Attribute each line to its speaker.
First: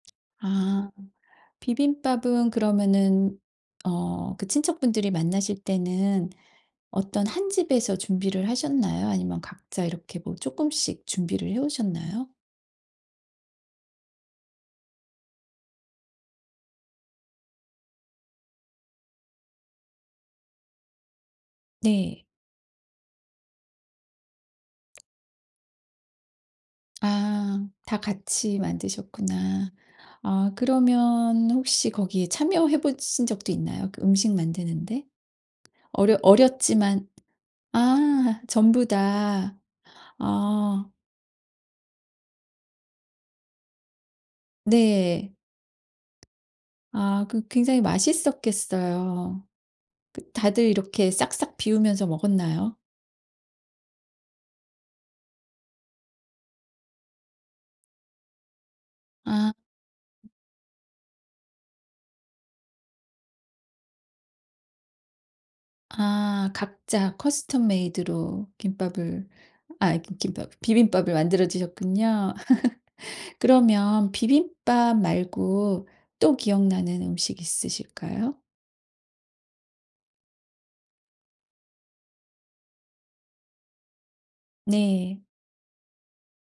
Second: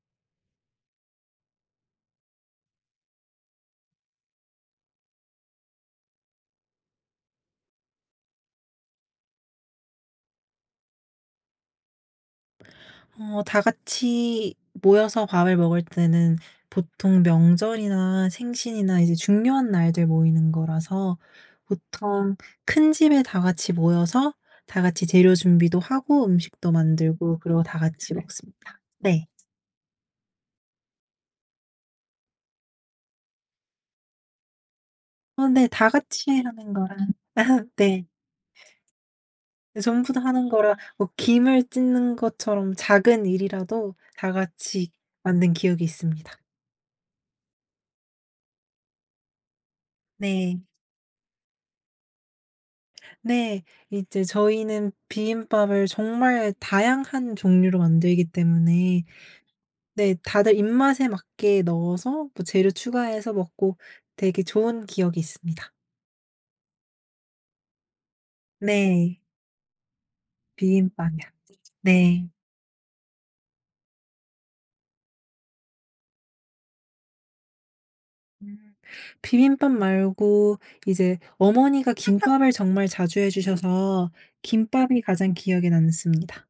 Speaker 1: 아. 비빔밥은 그러면은 어 그 친척분들이 만나실 때는 어떤 1 집에서 준비를 하셨나요? 아니면 각자 이렇게 뭐 쪼끔씩 준비를 해오셨나요?
Speaker 2: 어 다 같이 모여서 밥을 먹을 때는 보통 명절이나 생신이나 이제 중요한 날들 모이는 거라서
Speaker 1: 네.
Speaker 2: 보통 큰 집에 다 같이 모여서 다 같이 재료 준비도 하고 음식도 만들고 그러고
Speaker 1: 아.
Speaker 2: 다
Speaker 1: 다
Speaker 2: 같이
Speaker 1: 같이
Speaker 2: 먹습니다. 네.
Speaker 1: 만드셨구나. 아 그러면 혹시 거기에 참여해 보신 적도 있나요, 그 음식 만드는데?
Speaker 2: 아 네. 다
Speaker 1: 어려
Speaker 2: 같이 하는 거라.
Speaker 1: 어렸지만
Speaker 2: 네.
Speaker 1: 아 전부 다.
Speaker 2: 네. 전부 다 하는 거라
Speaker 1: 아.
Speaker 2: 뭐 김을 찢는 것처럼 작은 일이라도 다 같이
Speaker 1: 네.
Speaker 2: 만든 기억이 있습니다.
Speaker 1: 아 그 굉장히 맛있었겠어요. 그
Speaker 2: 네.
Speaker 1: 다들 이렇게 싹싹 비우면서 먹었나요?
Speaker 2: 네. 이제 저희는 비빔밥을 정말 다양한 종류로 만들기 때문에
Speaker 1: 아.
Speaker 2: 네 다들 입맛에 맞게 넣어서 뭐 재료 추가해서 먹고 되게 좋은 기억이 있습니다.
Speaker 1: 아 각자 커스텀 메이드로
Speaker 2: 네.
Speaker 1: 김밥을. 아 기 김밥 비빔밥을
Speaker 2: 비빔밥이요.
Speaker 1: 만들어
Speaker 2: 네.
Speaker 1: 드셨군요. 그러면 비빔밥 말고 또 기억나는 음식 있으실까요?
Speaker 2: 음. 비빔밥 말고 이제 어머니가 김밥을 정말 자주 해 주셔서 김밥이
Speaker 1: 네.
Speaker 2: 가장 기억에 남습니다.